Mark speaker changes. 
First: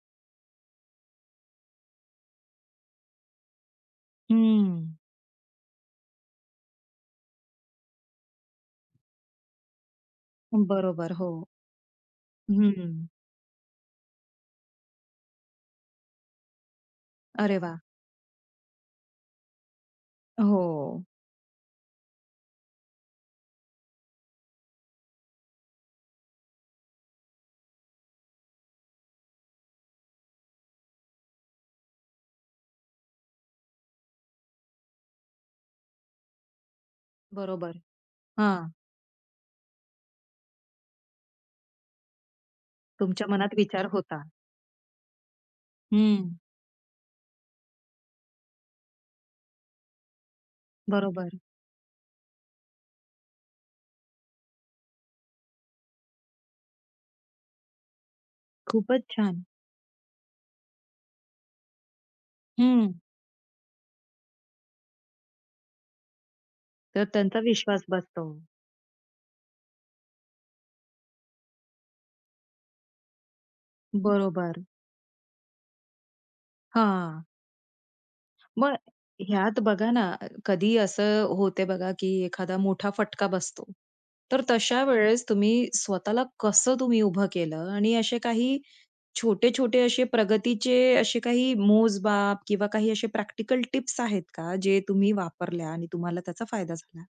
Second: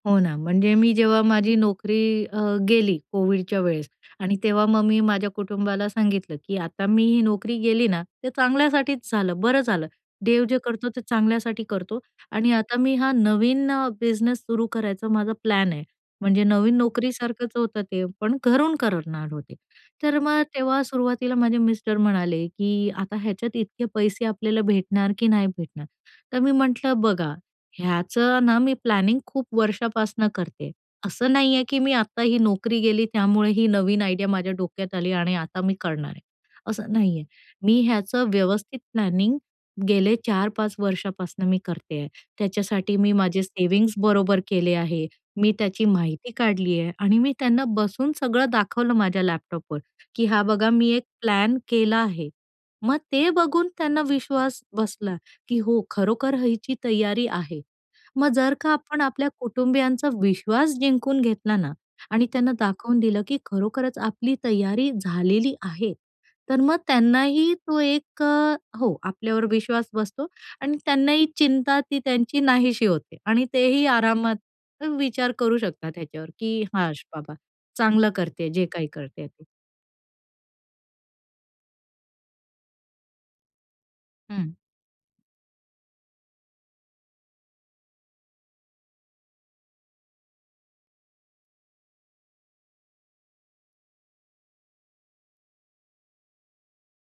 Speaker 1: हो ना. म्हणजे मी जेव्हा माझी नोकरी अ, गेली, कोविडच्या वेळेस आणि तेव्हा मग
Speaker 2: हं.
Speaker 1: मी माझ्या कुटुंबाला सांगितलं, की आता मी ही नोकरी गेली ना, ते चांगल्यासाठीच झालं, बरं झालं. देव जे करतो ते
Speaker 2: बरोबर, हो.
Speaker 1: चांगल्यासाठी करतो आणि आता मी
Speaker 2: हं.
Speaker 1: हा नवीन अ, बिझनेस सुरू करायचा माझा प्लॅन आहे. म्हणजे नवीन नोकरीसारखंच
Speaker 2: अरे वाह!
Speaker 1: होतं ते पण घरून करणार होते. तर मग तेव्हा
Speaker 2: हो.
Speaker 1: सुरुवातीला माझे मिस्टर म्हणाले, की आता ह्याच्यात इतके पैसे आपल्याला भेटणार की नाही भेटणार. तर मी म्हटलं बघा ह्याचं ना, मी प्लॅनिंग खूप वर्षापासून करते आहे, असं नाही आहे, की मी आता ही नोकरी गेली, त्यामुळे ही नवीन आयडिया माझ्या डोक्यात आली आणि आता मी करणार आहे, असं नाही आहे.
Speaker 2: बरोबर.
Speaker 1: मी ह्याचं
Speaker 2: हां.
Speaker 1: व्यवस्थित प्लॅनिंग गेले 4-5 वर्षापासून मी करते आहे. त्याच्यासाठी मी
Speaker 2: तुमच्या
Speaker 1: माझे
Speaker 2: मनात विचार
Speaker 1: सेव्हिंग्ज
Speaker 2: होता.
Speaker 1: बरोबर केले आहे, मी त्याची
Speaker 2: हं.
Speaker 1: माहिती काढली आहे आणि मी त्यांना बसून सगळं दाखवलं माझ्या लॅपटॉपवर की हा बघा मी एक
Speaker 2: बरोबर.
Speaker 1: प्लॅन केला आहे. मग ते बघून त्यांना विश्वास बसला, की हो खरोखर हिची तयारी आहे. मग जर का आपण
Speaker 2: खूपच
Speaker 1: आपल्या
Speaker 2: छान.
Speaker 1: कुटुंबियांचा विश्वास जिंकून घेतला ना, आणि त्यांना दाखवून
Speaker 2: हं.
Speaker 1: दिलं, की खरोखरच आपली तयारी झालेली आहे. तर मग
Speaker 2: तर त्यांचा
Speaker 1: त्यांनाही तो
Speaker 2: विश्वास
Speaker 1: एक
Speaker 2: बसतो.
Speaker 1: अ, हो आपल्यावर विश्वास बसतो आणि त्यांनाही चिंता ती त्यांची नाहीशी होते आणि तेही आरामात
Speaker 2: बरोबर.
Speaker 1: विचार करू शकतात ह्याच्यावर, की हाश
Speaker 2: हां.
Speaker 1: बाबा चांगलं करते आहे जे
Speaker 2: म
Speaker 1: काही करते ते.
Speaker 2: ह्यात बघा ना अ, कधी असं होते बघा, की एखादा मोठा फटका बसतो. तर
Speaker 1: हं.
Speaker 2: तशा वेळेस तुम्ही स्वतःला कसं तुम्ही उभं केलं आणि असे काही छोटे-छोटे असे प्रगतीचे असे काही मोजमाप किंवा काही असे प्रॅक्टिकल टिप्स आहेत का जे तुम्ही वापरल्या आणि तुम्हाला त्याचा फायदा झाला.